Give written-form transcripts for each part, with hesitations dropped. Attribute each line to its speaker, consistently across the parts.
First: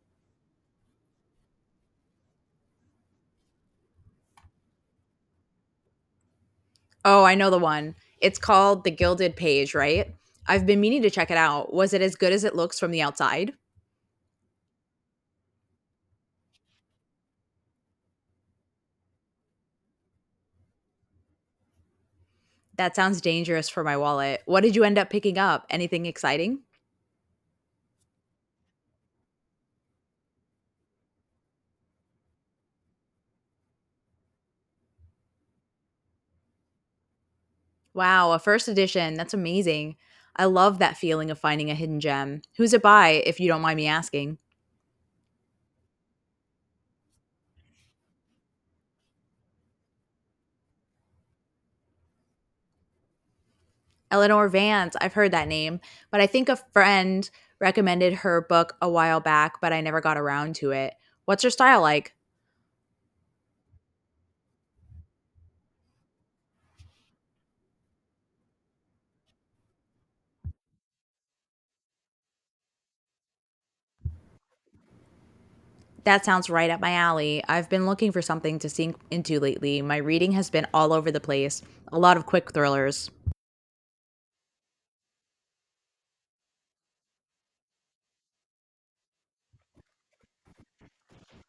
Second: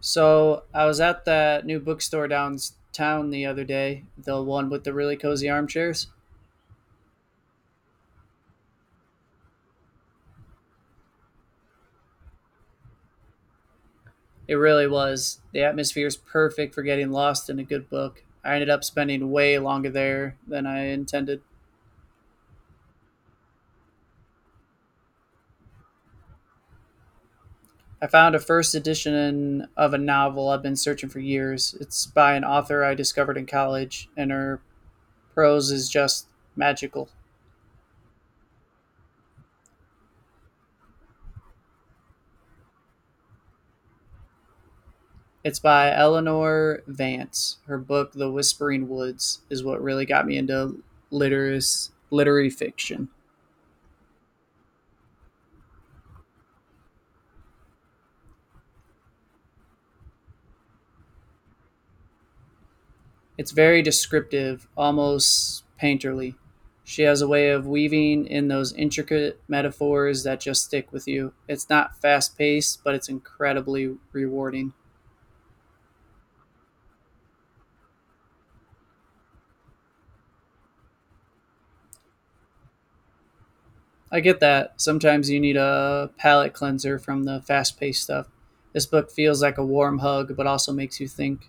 Speaker 1: So I was at that new bookstore downtown the other day, the one with the really cozy armchairs.
Speaker 2: Oh, I know the one. It's called The Gilded Page, right? I've been meaning to check it out. Was it as good as it looks from the outside?
Speaker 1: It really was. The atmosphere is perfect for getting lost in a good book. I ended up spending way longer there than I intended.
Speaker 2: That sounds dangerous for my wallet. What did you end up picking up? Anything exciting?
Speaker 1: I found a first edition of a novel I've been searching for years. It's by an author I discovered in college, and her prose is just magical.
Speaker 2: Wow, a first edition. That's amazing. I love that feeling of finding a hidden gem. Who's it by, if you don't mind me asking?
Speaker 1: It's by Eleanor Vance. Her book, The Whispering Woods, is what really got me into literary fiction.
Speaker 2: Eleanor Vance. I've heard that name, but I think a friend recommended her book a while back, but I never got around to it. What's her style like?
Speaker 1: It's very descriptive, almost painterly. She has a way of weaving in those intricate metaphors that just stick with you. It's not fast paced, but it's incredibly rewarding.
Speaker 2: That sounds right up my alley. I've been looking for something to sink into lately. My reading has been all over the place, a lot of quick thrillers.
Speaker 1: I get that. Sometimes you need a palate cleanser from the fast paced stuff. This book feels like a warm hug, but also makes you think.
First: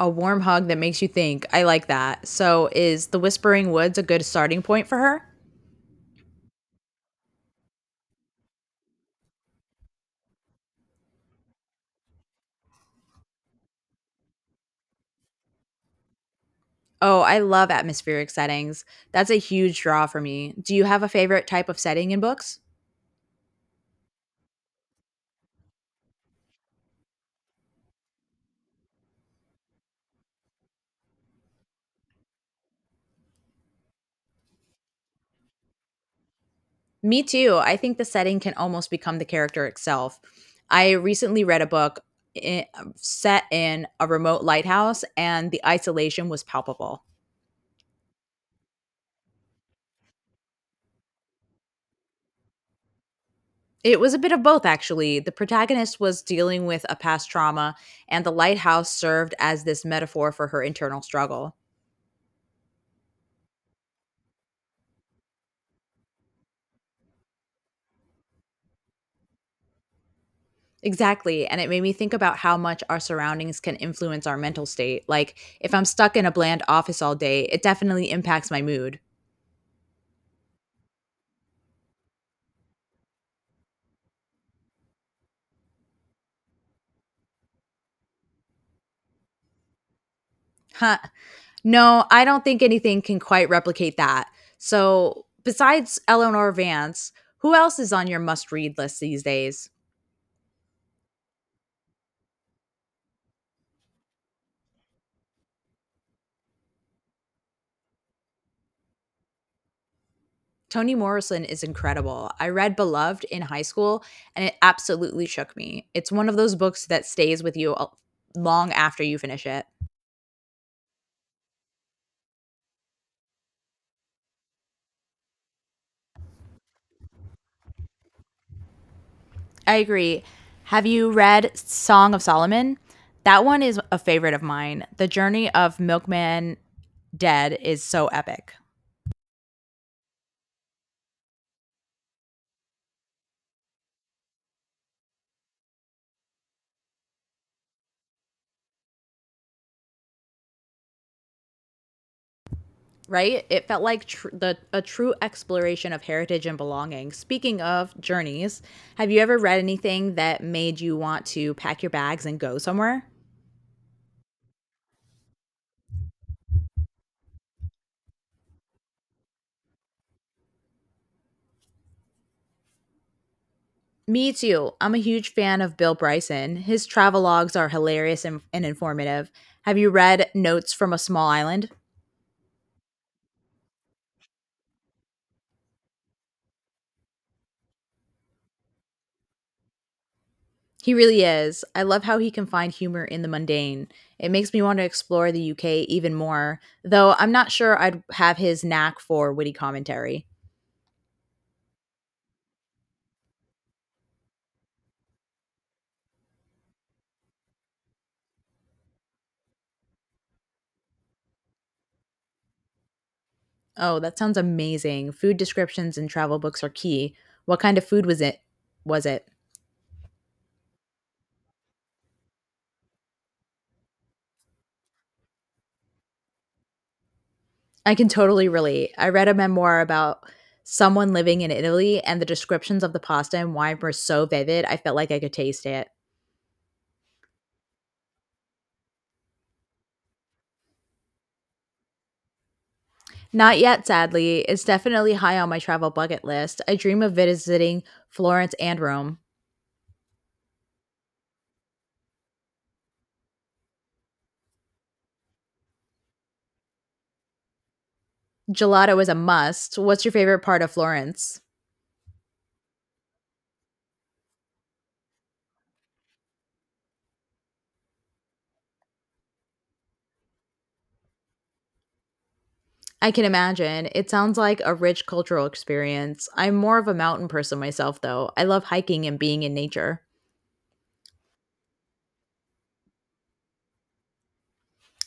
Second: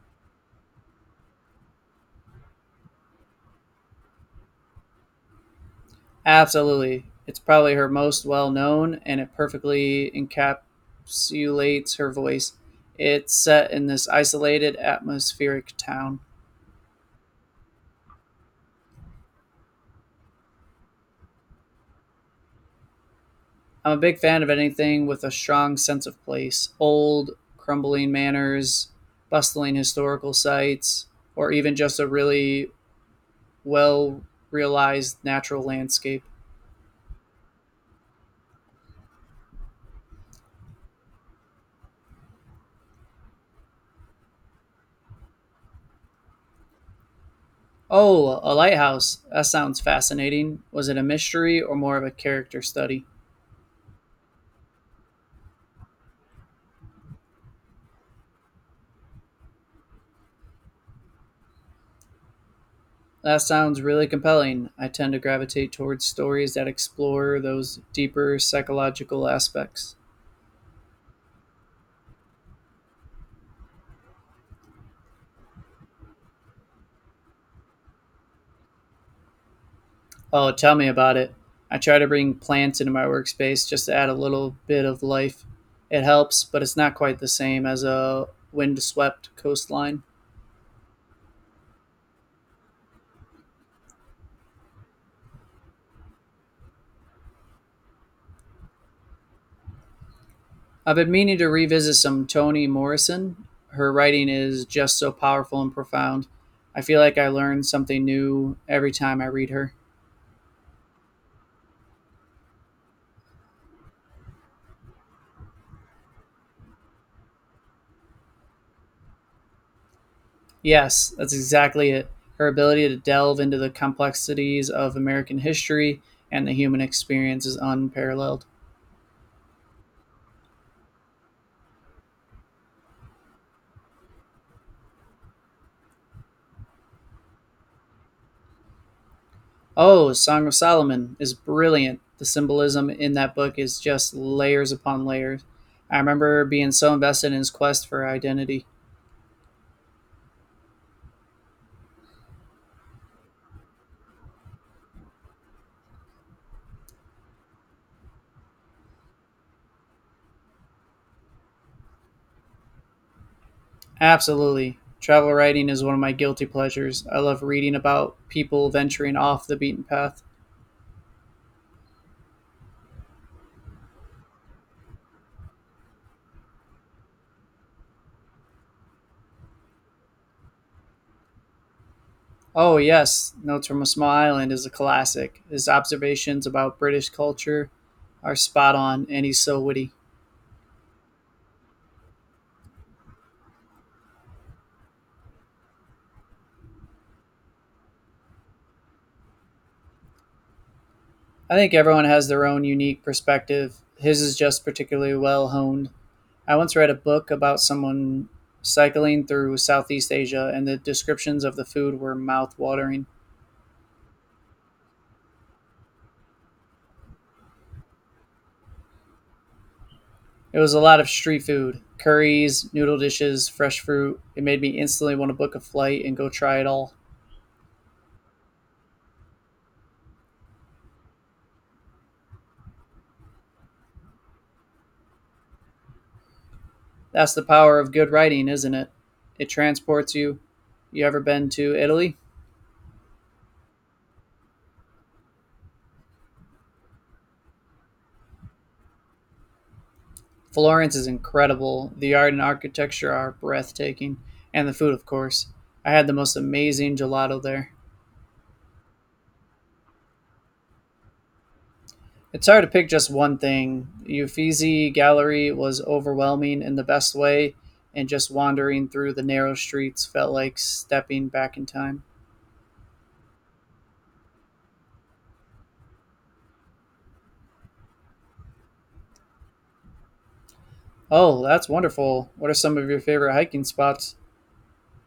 Speaker 2: A warm hug that makes you think. I like that. So, is The Whispering Woods a good starting point for her?
Speaker 1: Absolutely. It's probably her most well known and it perfectly encapsulates her voice. It's set in this isolated, atmospheric town.
Speaker 2: Oh, I love atmospheric settings. That's a huge draw for me. Do you have a favorite type of setting in books?
Speaker 1: I'm a big fan of anything with a strong sense of place old, crumbling manors, bustling historical sites, or even just a really well realized natural landscape.
Speaker 2: Me too. I think the setting can almost become the character itself. I recently read a book i- set in a remote lighthouse, and the isolation was palpable.
Speaker 1: Oh, a lighthouse. That sounds fascinating. Was it a mystery or more of a character study?
Speaker 2: It was a bit of both, actually. The protagonist was dealing with a past trauma, and the lighthouse served as this metaphor for her internal struggle.
Speaker 1: That sounds really compelling. I tend to gravitate towards stories that explore those deeper psychological aspects.
Speaker 2: Exactly. And it made me think about how much our surroundings can influence our mental state. Like, if I'm stuck in a bland office all day, it definitely impacts my mood.
Speaker 1: Oh, tell me about it. I try to bring plants into my workspace just to add a little bit of life. It helps, but it's not quite the same as a windswept coastline.
Speaker 2: Huh. No, I don't think anything can quite replicate that. So, besides Eleanor Vance, who else is on your must read list these days?
Speaker 1: I've been meaning to revisit some Toni Morrison. Her writing is just so powerful and profound. I feel like I learn something new every time I read her.
Speaker 2: Toni Morrison is incredible. I read Beloved in high school and it absolutely shook me. It's one of those books that stays with you long after you finish it.
Speaker 1: Yes, that's exactly it. Her ability to delve into the complexities of American history and the human experience is unparalleled.
Speaker 2: I agree. Have you read Song of Solomon? That one is a favorite of mine. The journey of Milkman Dead is so epic,
Speaker 1: Oh, Song of Solomon is brilliant. The symbolism in that book is just layers upon layers. I remember being so invested in his quest for identity.
Speaker 2: right? It felt like tr- the a true exploration of heritage and belonging. Speaking of journeys, have you ever read anything that made you want to pack your bags and go somewhere?
Speaker 1: Absolutely. Travel writing is one of my guilty pleasures. I love reading about people venturing off the beaten path.
Speaker 2: Me too. I'm a huge fan of Bill Bryson. His travelogues are hilarious and informative. Have you read Notes from a Small Island?
Speaker 1: Oh, yes, Notes from a Small Island is a classic. His observations about British culture are spot on, and he's so witty.
Speaker 2: He really is. I love how he can find humor in the mundane. It makes me want to explore the UK even more, though I'm not sure I'd have his knack for witty commentary.
Speaker 1: I think everyone has their own unique perspective. His is just particularly well honed. I once read a book about someone cycling through Southeast Asia, and the descriptions of the food were mouth watering.
Speaker 2: Oh, that sounds amazing. Food descriptions and travel books are key. What kind of food was it? Was it?
Speaker 1: It was a lot of street food curries, noodle dishes, fresh fruit. It made me instantly want to book a flight and go try it all.
Speaker 2: I can totally relate. I read a memoir about someone living in Italy, and the descriptions of the pasta and wine were so vivid, I felt like I could taste it.
Speaker 1: That's the power of good writing, isn't it? It transports you. You ever been to Italy?
Speaker 2: Not yet, sadly. It's definitely high on my travel bucket list. I dream of visiting Florence and Rome.
Speaker 1: Florence is incredible. The art and architecture are breathtaking, and the food, of course. I had the most amazing gelato there.
Speaker 2: Gelato is a must. What's your favorite part of Florence?
Speaker 1: It's hard to pick just one thing. The Uffizi Gallery was overwhelming in the best way, and just wandering through the narrow streets felt like stepping back in time.
Speaker 2: I can imagine. It sounds like a rich cultural experience. I'm more of a mountain person myself, though. I love hiking and being in nature.
Speaker 1: Oh, that's wonderful. What are some of your favorite hiking spots?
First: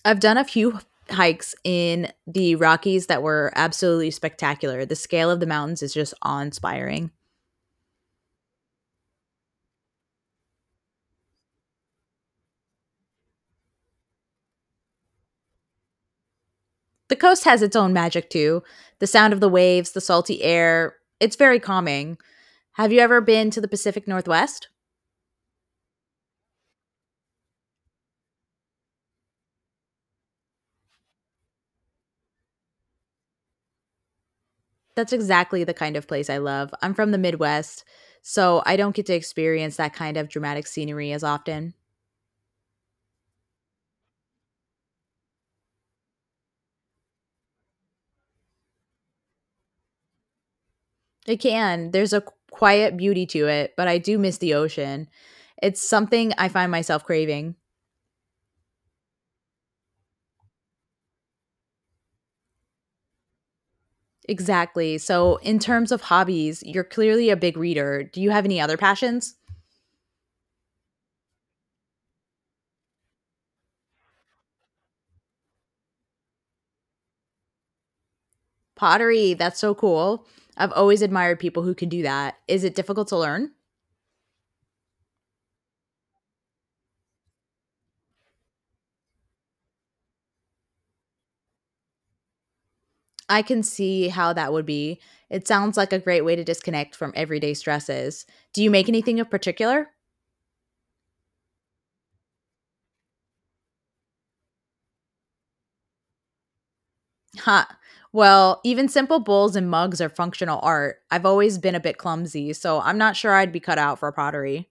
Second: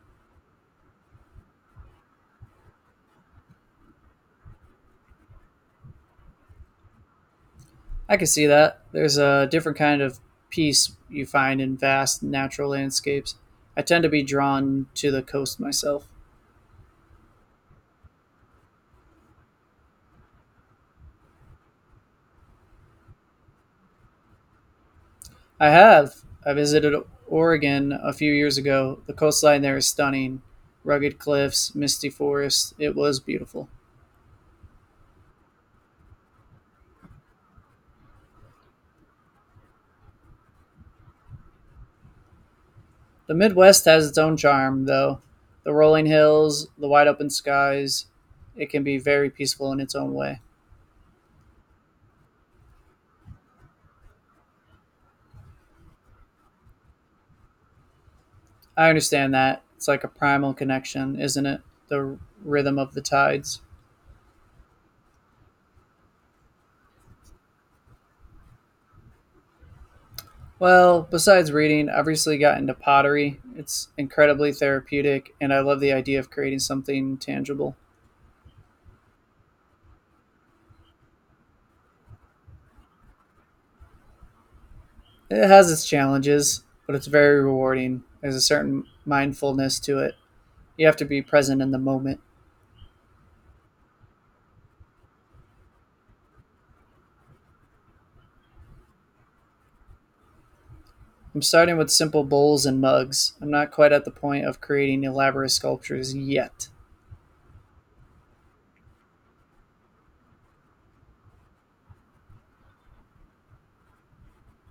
Speaker 2: I've done a few hikes in the Rockies that were absolutely spectacular. The scale of the mountains is just awe inspiring.
Speaker 1: I can see that. There's a different kind of peace you find in vast natural landscapes. I tend to be drawn to the coast myself.
Speaker 2: The coast has its own magic too, the sound of the waves, the salty air. It's very calming. Have you ever been to the Pacific Northwest?
Speaker 1: I have. I visited Oregon a few years ago. The coastline there is stunning rugged cliffs, misty forests. It was beautiful.
Speaker 2: That's exactly the kind of place I love. I'm from the Midwest, so I don't get to experience that kind of dramatic scenery as often.
Speaker 1: The Midwest has its own charm, though. The rolling hills, the wide open skies, it can be very peaceful in its own way.
Speaker 2: It can. There's a quiet beauty to it, but I do miss the ocean. It's something I find myself craving.
Speaker 1: I understand that. It's like a primal connection, isn't it? The rhythm of the tides.
Speaker 2: Exactly. So, in terms of hobbies, you're clearly a big reader. Do you have any other passions?
Speaker 1: Well, besides reading, I've recently got into pottery. It's incredibly therapeutic, and I love the idea of creating something tangible.
Speaker 2: Pottery, that's so cool. I've always admired people who can do that. Is it difficult to learn?
Speaker 1: It has its challenges, but it's very rewarding. There's a certain mindfulness to it. You have to be present in the moment.
Speaker 2: I can see how that would be. It sounds like a great way to disconnect from everyday stresses. Do you make anything in particular?
Speaker 1: I'm starting with simple bowls and mugs. I'm not quite at the point of creating elaborate sculptures yet.
Speaker 2: Huh. Well, even simple bowls and mugs are functional art. I've always been a bit clumsy, so I'm not sure I'd be cut out for pottery.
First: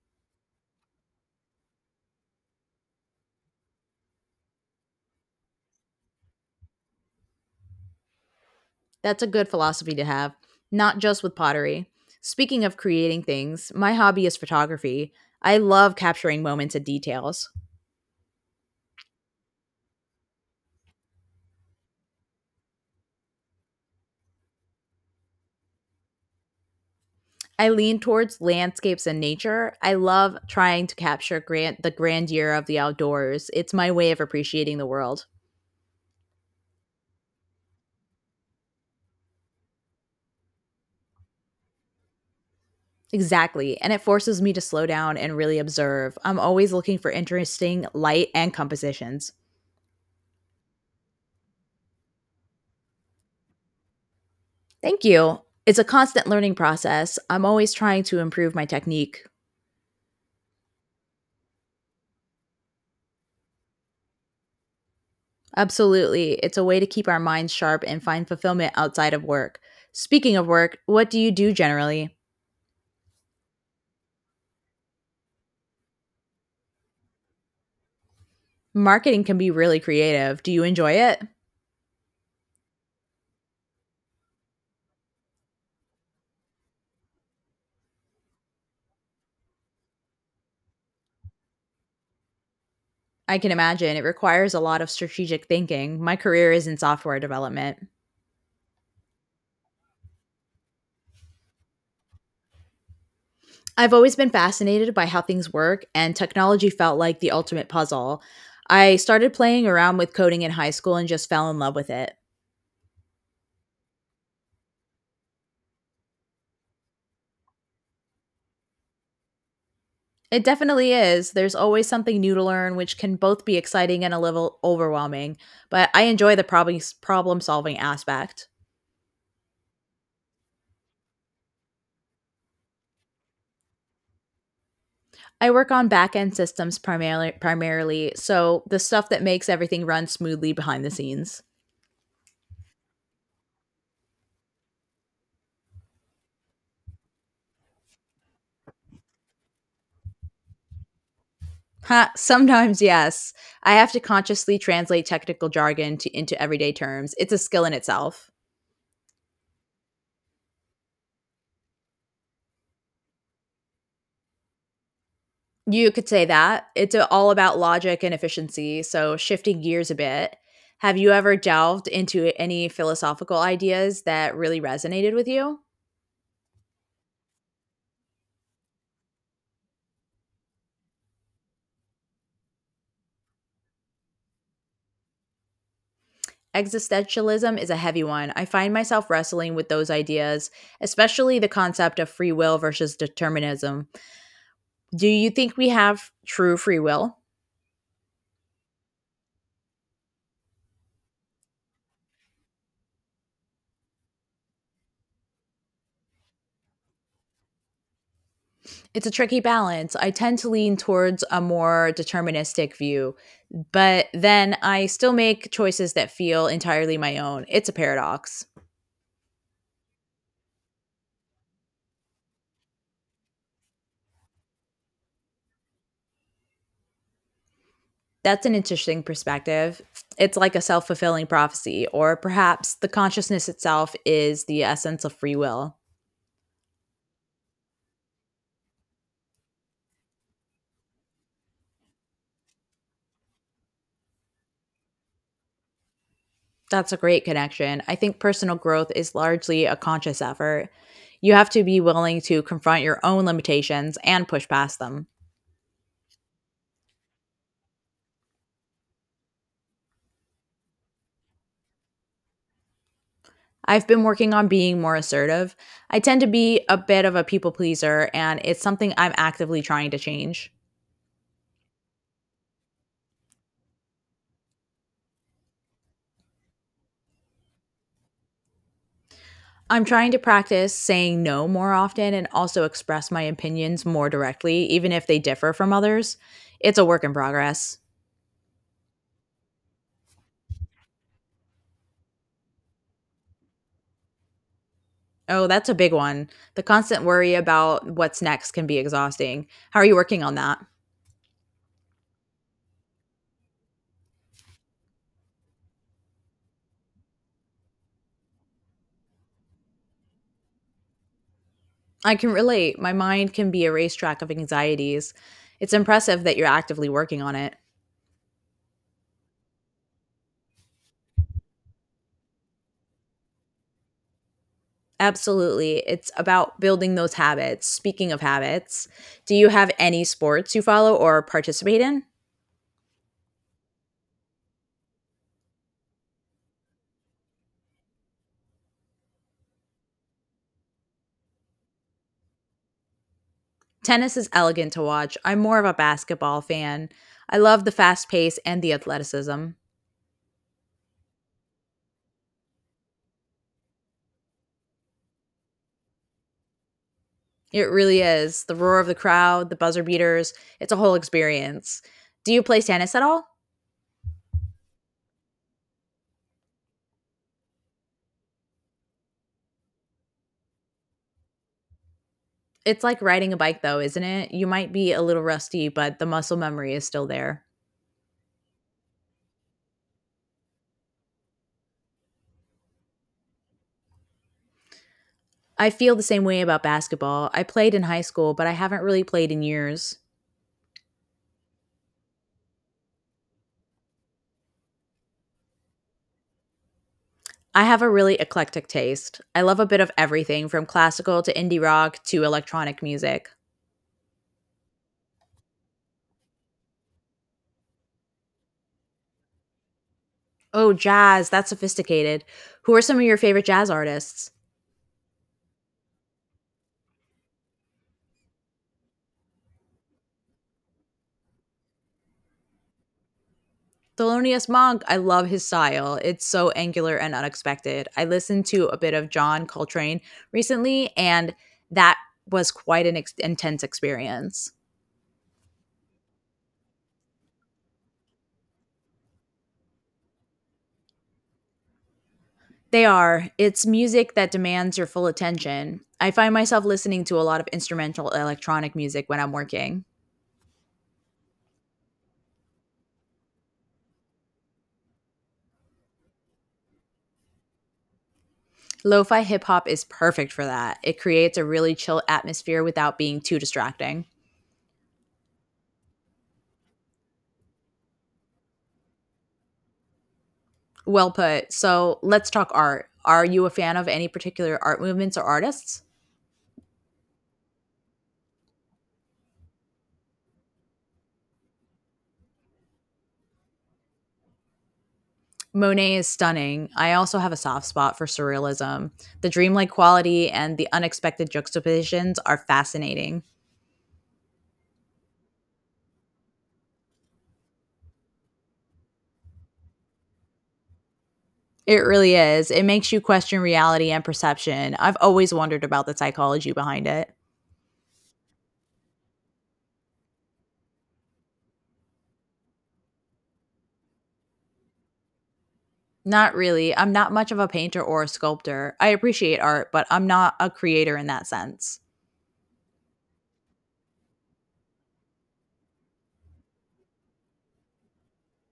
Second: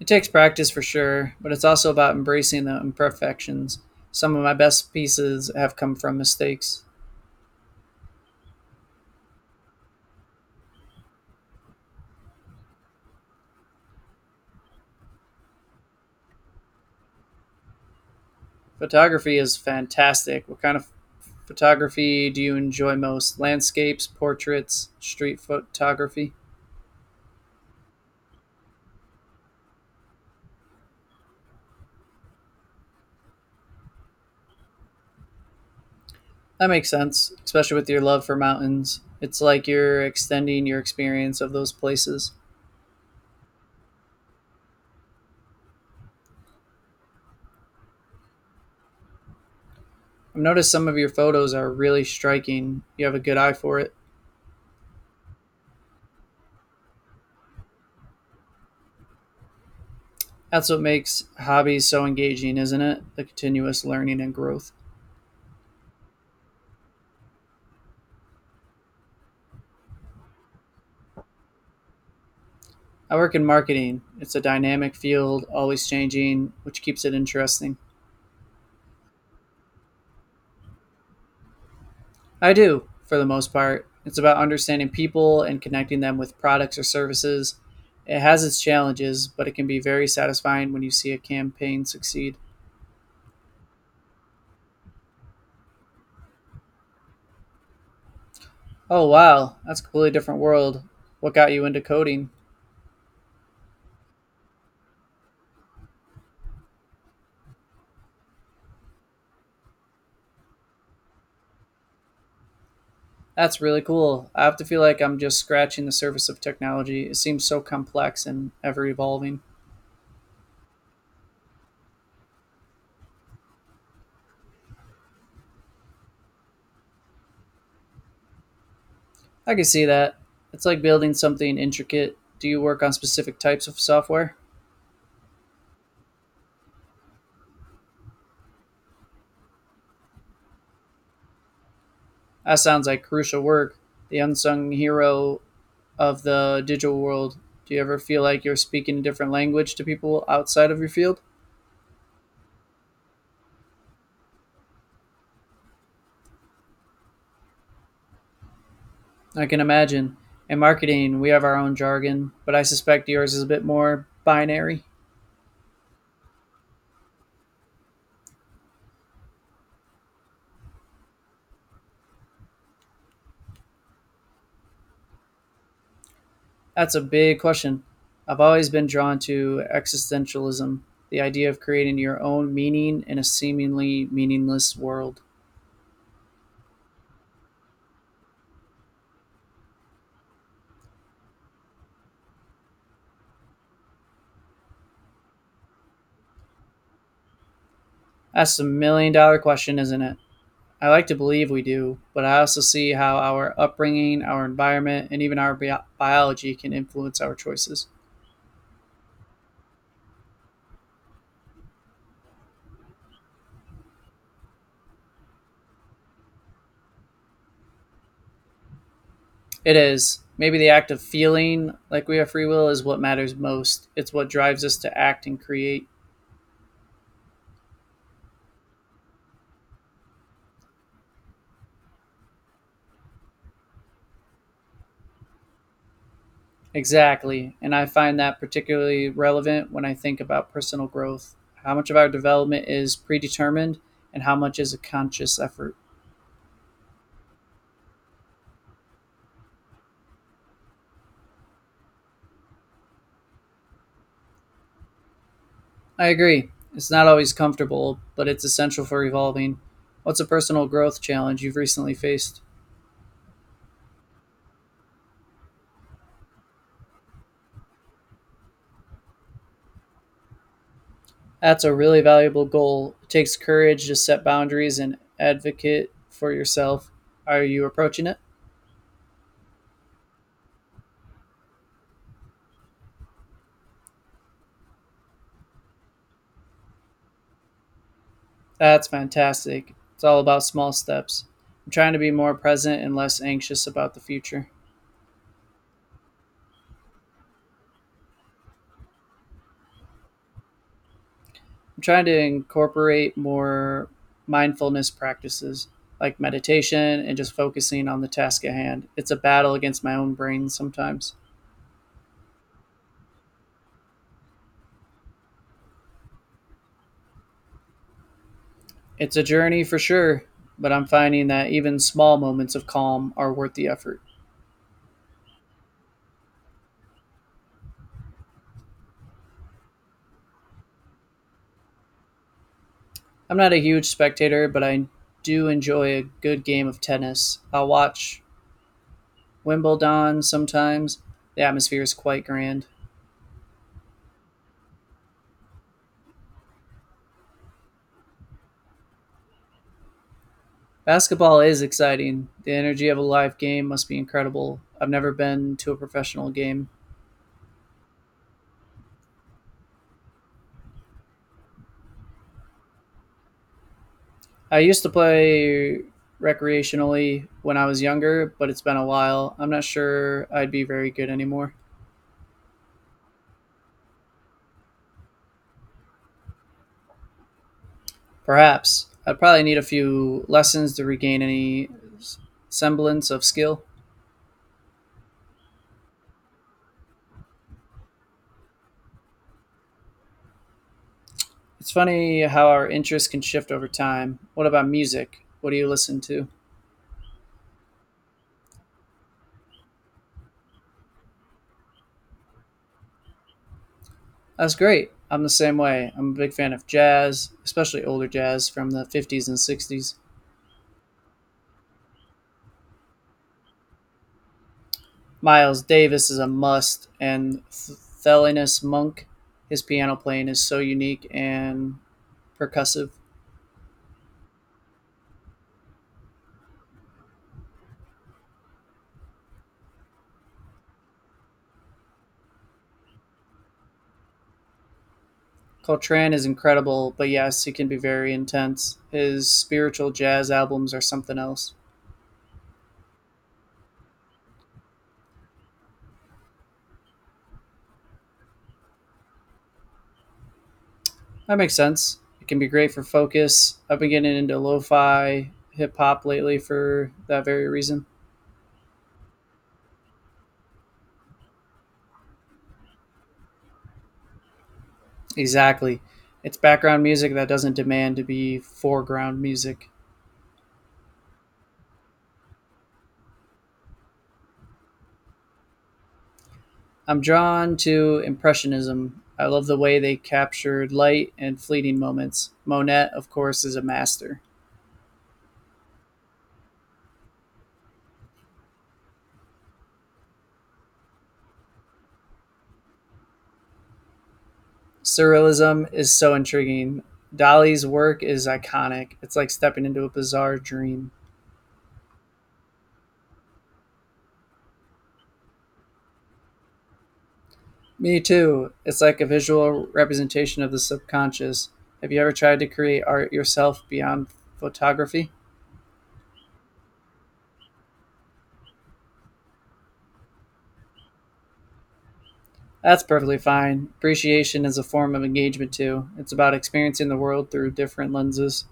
Speaker 1: It takes practice for sure, but it's also about embracing the imperfections. Some of my best pieces have come from mistakes.
Speaker 2: That's a good philosophy to have, not just with pottery. Speaking of creating things, my hobby is photography. I love capturing moments and details.
Speaker 1: Photography is fantastic. What kind of photography do you enjoy most? Landscapes, portraits, street photography?
Speaker 2: I lean towards landscapes and nature. I love trying to capture the grandeur of the outdoors. It's my way of appreciating the world.
Speaker 1: That makes sense, especially with your love for mountains. It's like you're extending your experience of those places.
Speaker 2: Exactly. And it forces me to slow down and really observe. I'm always looking for interesting light and compositions.
Speaker 1: I've noticed some of your photos are really striking. You have a good eye for it.
Speaker 2: Thank you. It's a constant learning process. I'm always trying to improve my technique.
Speaker 1: That's what makes hobbies so engaging, isn't it? The continuous learning and growth.
Speaker 2: Absolutely. It's a way to keep our minds sharp and find fulfillment outside of work. Speaking of work, what do you do generally?
Speaker 1: I work in marketing. It's a dynamic field, always changing, which keeps it interesting.
Speaker 2: Marketing can be really creative. Do you enjoy it?
Speaker 1: I do, for the most part. It's about understanding people and connecting them with products or services. It has its challenges, but it can be very satisfying when you see a campaign succeed.
Speaker 2: I can imagine it requires a lot of strategic thinking. My career is in software development.
Speaker 1: Oh, wow, that's a completely different world. What got you into coding?
Speaker 2: I've always been fascinated by how things work, and technology felt like the ultimate puzzle. I started playing around with coding in high school and just fell in love with it.
Speaker 1: That's really cool. I have to feel like I'm just scratching the surface of technology. It seems so complex and ever evolving.
Speaker 2: It definitely is. There's always something new to learn, which can both be exciting and a little overwhelming, but I enjoy the problem solving aspect.
Speaker 1: I can see that. It's like building something intricate. Do you work on specific types of software?
Speaker 2: I work on back end systems primarily, so the stuff that makes everything run smoothly behind the scenes.
Speaker 1: That sounds like crucial work the unsung hero of the digital world? Do you ever feel like you're speaking a different language to people outside of your field?
Speaker 2: Ha, sometimes, yes, I have to consciously translate technical jargon into everyday terms. It's a skill in itself.
Speaker 1: I can imagine. In marketing, we have our own jargon, but I suspect yours is a bit more binary.
Speaker 2: You could say that. It's all about logic and efficiency. So, shifting gears a bit, have you ever delved into any philosophical ideas that really resonated with you?
Speaker 1: That's a big question. I've always been drawn to existentialism, the idea of creating your own meaning in a seemingly meaningless world.
Speaker 2: Existentialism is a heavy one. I find myself wrestling with those ideas, especially the concept of free will versus determinism. Do you think we have true free will?
Speaker 1: That's a million dollar question, isn't it? I like to believe we do, but I also see how our upbringing, our environment, and even our biology can influence our choices.
Speaker 2: It's a tricky balance. I tend to lean towards a more deterministic view, but then I still make choices that feel entirely my own. It's a paradox.
Speaker 1: It is. Maybe the act of feeling like we have free will is what matters most. It's what drives us to act and create.
Speaker 2: That's an interesting perspective. It's like a self fulfilling prophecy, or perhaps the consciousness itself is the essence of free will.
Speaker 1: Exactly. And I find that particularly relevant when I think about personal growth. How much of our development is predetermined and how much is a conscious effort?
Speaker 2: That's a great connection. I think personal growth is largely a conscious effort. You have to be willing to confront your own limitations and push past them.
Speaker 1: I agree. It's not always comfortable, but it's essential for evolving. What's a personal growth challenge you've recently faced?
Speaker 2: I've been working on being more assertive. I tend to be a bit of a people pleaser, and it's something I'm actively trying to change.
Speaker 1: That's a really valuable goal. It takes courage to set boundaries and advocate for yourself. Are you approaching it?
Speaker 2: I'm trying to practice saying no more often and also express my opinions more directly, even if they differ from others. It's a work in progress.
Speaker 1: That's fantastic. It's all about small steps. I'm trying to be more present and less anxious about the future.
Speaker 2: Oh, that's a big one. The constant worry about what's next can be exhausting. How are you working on that?
Speaker 1: I'm trying to incorporate more mindfulness practices like meditation and just focusing on the task at hand. It's a battle against my own brain sometimes.
Speaker 2: I can relate. My mind can be a racetrack of anxieties. It's impressive that you're actively working on it.
Speaker 1: It's a journey for sure, but I'm finding that even small moments of calm are worth the effort.
Speaker 2: Absolutely. It's about building those habits. Speaking of habits, do you have any sports you follow or participate in?
Speaker 1: I'm not a huge spectator, but I do enjoy a good game of tennis. I'll watch Wimbledon sometimes. The atmosphere is quite grand.
Speaker 2: Tennis is elegant to watch. I'm more of a basketball fan. I love the fast pace and the athleticism.
Speaker 1: Basketball is exciting. The energy of a live game must be incredible. I've never been to a professional game.
Speaker 2: It really is. The roar of the crowd, the buzzer beaters, it's a whole experience. Do you play tennis at all?
Speaker 1: I used to play recreationally when I was younger, but it's been a while. I'm not sure I'd be very good anymore.
Speaker 2: It's like riding a bike, though, isn't it? You might be a little rusty, but the muscle memory is still there.
Speaker 1: Perhaps. I'd probably need a few lessons to regain any semblance of skill.
Speaker 2: I feel the same way about basketball. I played in high school, but I haven't really played in years.
Speaker 1: It's funny how our interests can shift over time. What about music? What do you listen to?
Speaker 2: I have a really eclectic taste. I love a bit of everything from classical to indie rock to electronic music.
Speaker 1: That's great. I'm the same way. I'm a big fan of jazz, especially older jazz from the 50s and 60s.
Speaker 2: Oh, jazz. That's sophisticated. Who are some of your favorite jazz artists?
Speaker 1: Miles Davis is a must, and Thelonious Monk, his piano playing is so unique and percussive.
Speaker 2: Thelonious Monk. I love his style. It's so angular and unexpected. I listened to a bit of John Coltrane recently, and that was quite an intense experience.
Speaker 1: Coltrane is incredible, but yes, he can be very intense. His spiritual jazz albums are something else.
Speaker 2: They are. It's music that demands your full attention. I find myself listening to a lot of instrumental electronic music when I'm working.
Speaker 1: That makes sense. It can be great for focus. I've been getting into lo fi hip hop lately for that very reason.
Speaker 2: Lo fi hip hop is perfect for that. It creates a really chill atmosphere without being too distracting.
Speaker 1: Exactly. It's background music that doesn't demand to be foreground music.
Speaker 2: Well put. So let's talk art. Are you a fan of any particular art movements or artists?
Speaker 1: I'm drawn to Impressionism. I love the way they captured light and fleeting moments. Monet, of course, is a master.
Speaker 2: Monet is stunning. I also have a soft spot for surrealism. The dreamlike quality and the unexpected juxtapositions are fascinating.
Speaker 1: Surrealism is so intriguing. Dali's work is iconic. It's like stepping into a bizarre dream.
Speaker 2: It really is. It makes you question reality and perception. I've always wondered about the psychology behind it.
Speaker 1: Me too. It's like a visual representation of the subconscious. Have you ever tried to create art yourself beyond photography?
Speaker 2: Not really. I'm not much of a painter or a sculptor. I appreciate art, but I'm not a creator in that sense.
Speaker 1: That's perfectly fine. Appreciation is a form of engagement too. It's about experiencing the world through different lenses.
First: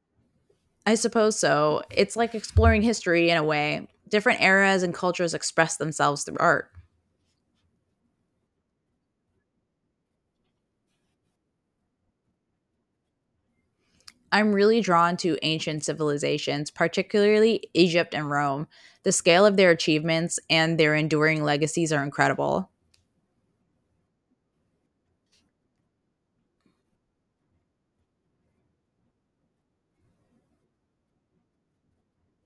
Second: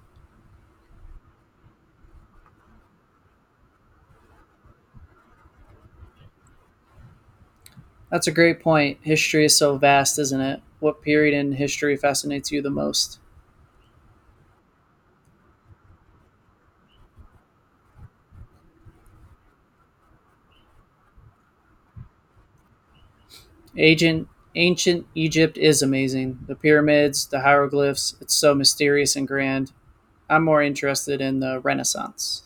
Speaker 2: I suppose so. It's like exploring history in a way. Different eras and cultures express themselves through art.
Speaker 1: That's a great point. History is so vast, isn't it? What period in history fascinates you the most?
Speaker 2: I'm really drawn to ancient civilizations, particularly Egypt and Rome. The scale of their achievements and their enduring legacies are incredible.
Speaker 1: Agent, ancient Egypt is amazing. The pyramids, the hieroglyphs, it's so mysterious and grand. I'm more interested in the Renaissance.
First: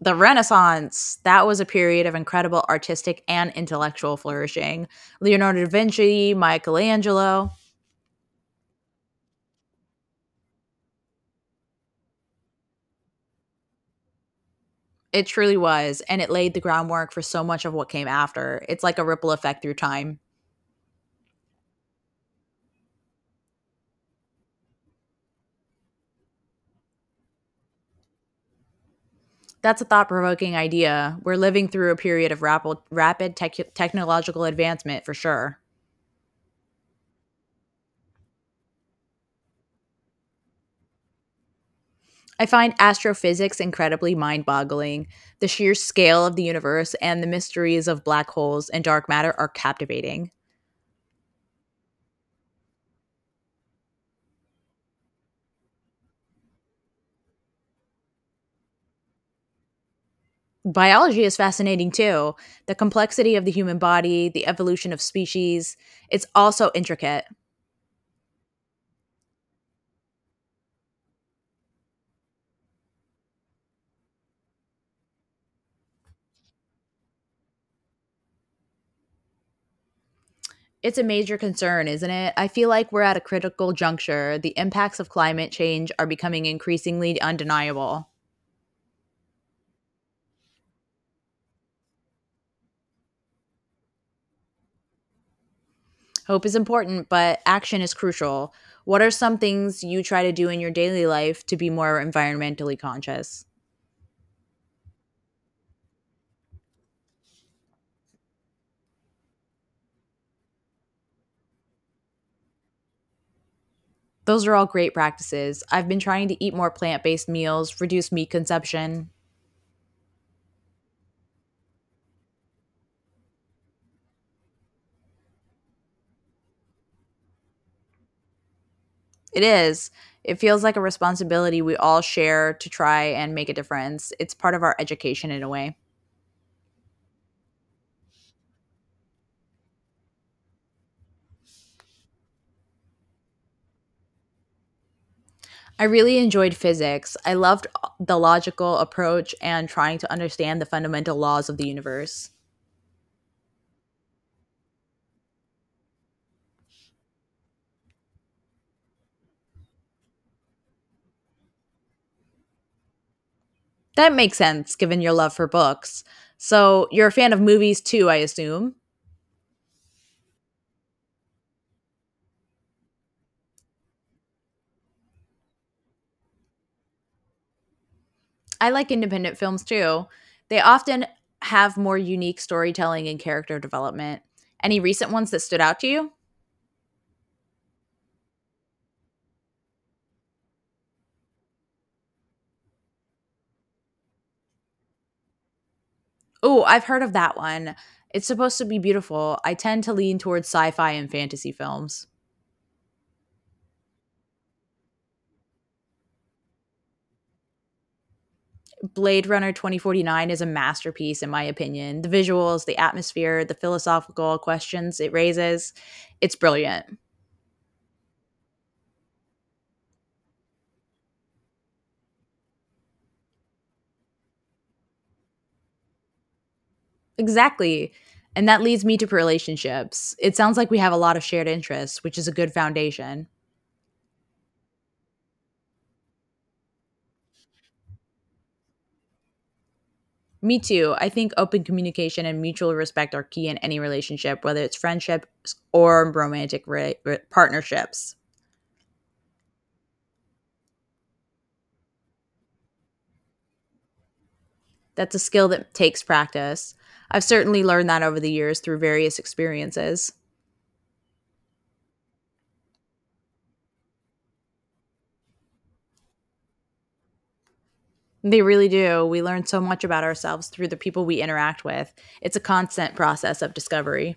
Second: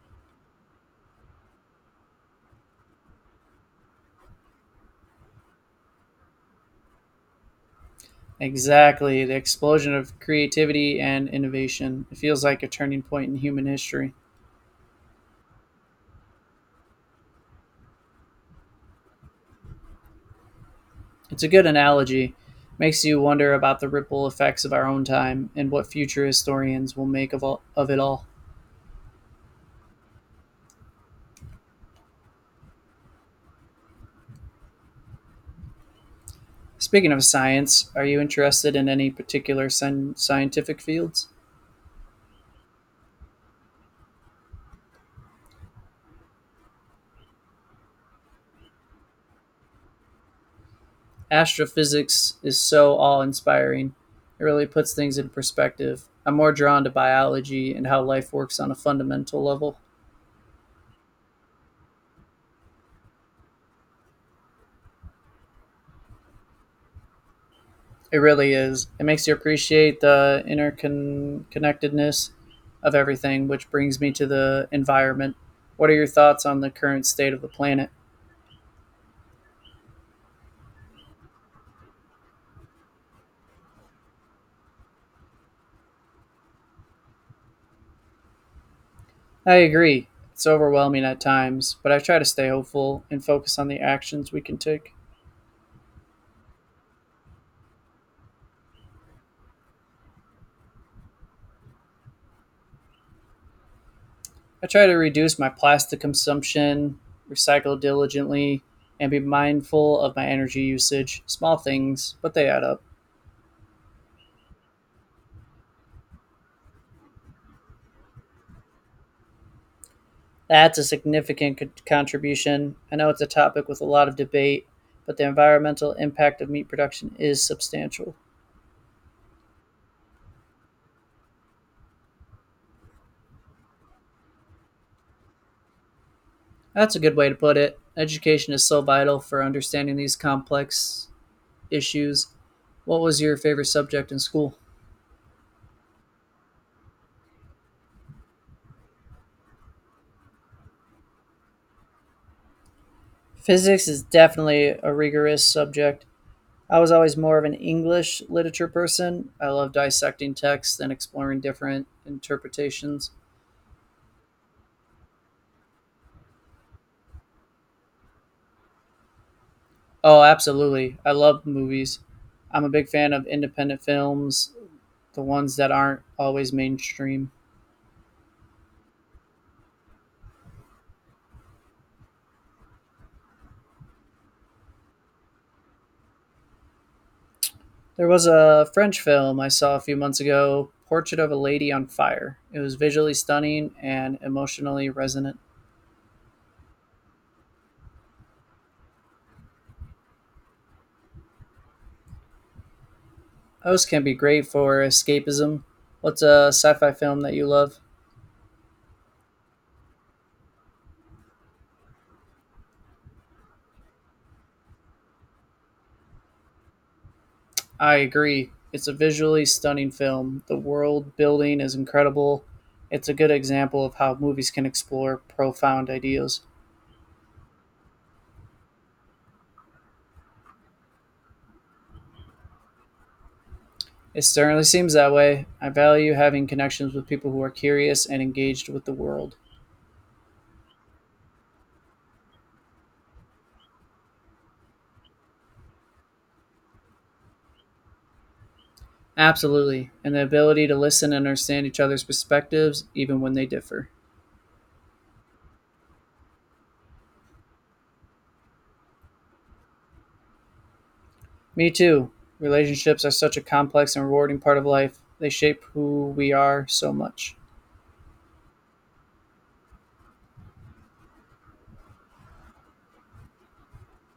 Speaker 2: The Renaissance, that was a period of incredible artistic and intellectual flourishing. Leonardo da Vinci, Michelangelo,
Speaker 1: Exactly, the explosion of creativity and innovation. It feels like a turning point in human history.
Speaker 2: it truly was, and it laid the groundwork for so much of what came after. It's like a ripple effect through time.
Speaker 1: It's a good analogy. Makes you wonder about the ripple effects of our own time and what future historians will make of, of it all.
Speaker 2: That's a thought provoking idea. We're living through a period of rapid technological advancement for sure.
Speaker 1: Speaking of science, are you interested in any particular scientific fields?
Speaker 2: I find astrophysics incredibly mind boggling. The sheer scale of the universe and the mysteries of black holes and dark matter are captivating.
Speaker 1: Astrophysics is so awe inspiring. It really puts things in perspective. I'm more drawn to biology and how life works on a fundamental level.
Speaker 2: Biology is fascinating too. The complexity of the human body, the evolution of species, it's also intricate.
Speaker 1: It really is. It makes you appreciate the interconnectedness of everything, which brings me to the environment. What are your thoughts on the current state of the planet?
Speaker 2: It's a major concern, isn't it? I feel like we're at a critical juncture. The impacts of climate change are becoming increasingly undeniable.
Speaker 1: I agree. It's overwhelming at times, but I try to stay hopeful and focus on the actions we can take.
Speaker 2: Hope is important, but action is crucial. What are some things you try to do in your daily life to be more environmentally conscious?
Speaker 1: I try to reduce my plastic consumption, recycle diligently, and be mindful of my energy usage. Small things, but they add up.
Speaker 2: Those are all great practices. I've been trying to eat more plant based meals, reduce meat consumption.
Speaker 1: That's a significant contribution. I know it's a topic with a lot of debate, but the environmental impact of meat production is substantial.
Speaker 2: It is. It feels like a responsibility we all share to try and make a difference. It's part of our education in a way.
Speaker 1: That's a good way to put it. Education is so vital for understanding these complex issues. What was your favorite subject in school?
Speaker 2: I really enjoyed physics. I loved the logical approach and trying to understand the fundamental laws of the universe.
Speaker 1: Physics is definitely a rigorous subject. I was always more of an English literature person. I love dissecting texts and exploring different interpretations.
Speaker 2: That makes sense given your love for books. So, you're a fan of movies too, I assume.
Speaker 1: Oh, absolutely. I love movies. I'm a big fan of independent films, the ones that aren't always mainstream.
Speaker 2: I like independent films too. They often have more unique storytelling and character development. Any recent ones that stood out to you?
Speaker 1: There was a French film I saw a few months ago, Portrait of a Lady on Fire. It was visually stunning and emotionally resonant.
Speaker 2: Oh, I've heard of that one. It's supposed to be beautiful. I tend to lean towards sci fi and fantasy films.
Speaker 1: Those can be great for escapism. What's a sci fi film that you love?
Speaker 2: Blade Runner 2049 is a masterpiece, in my opinion. The visuals, the atmosphere, the philosophical questions it raises, it's brilliant.
Speaker 1: I agree. It's a visually stunning film. The world building is incredible. It's a good example of how movies can explore profound ideas.
Speaker 2: Exactly. And that leads me to relationships. It sounds like we have a lot of shared interests, which is a good foundation.
Speaker 1: It certainly seems that way. I value having connections with people who are curious and engaged with the world.
Speaker 2: Me too. I think open communication and mutual respect are key in any relationship, whether it's friendships or romantic partnerships.
Speaker 1: Absolutely. And the ability to listen and understand each other's perspectives, even when they differ.
Speaker 2: That's a skill that takes practice. I've certainly learned that over the years through various experiences.
Speaker 1: Me too. Relationships are such a complex and rewarding part of life. They shape who we are so much.
Speaker 2: They really do. We learn so much about ourselves through the people we interact with. It's a constant process of discovery.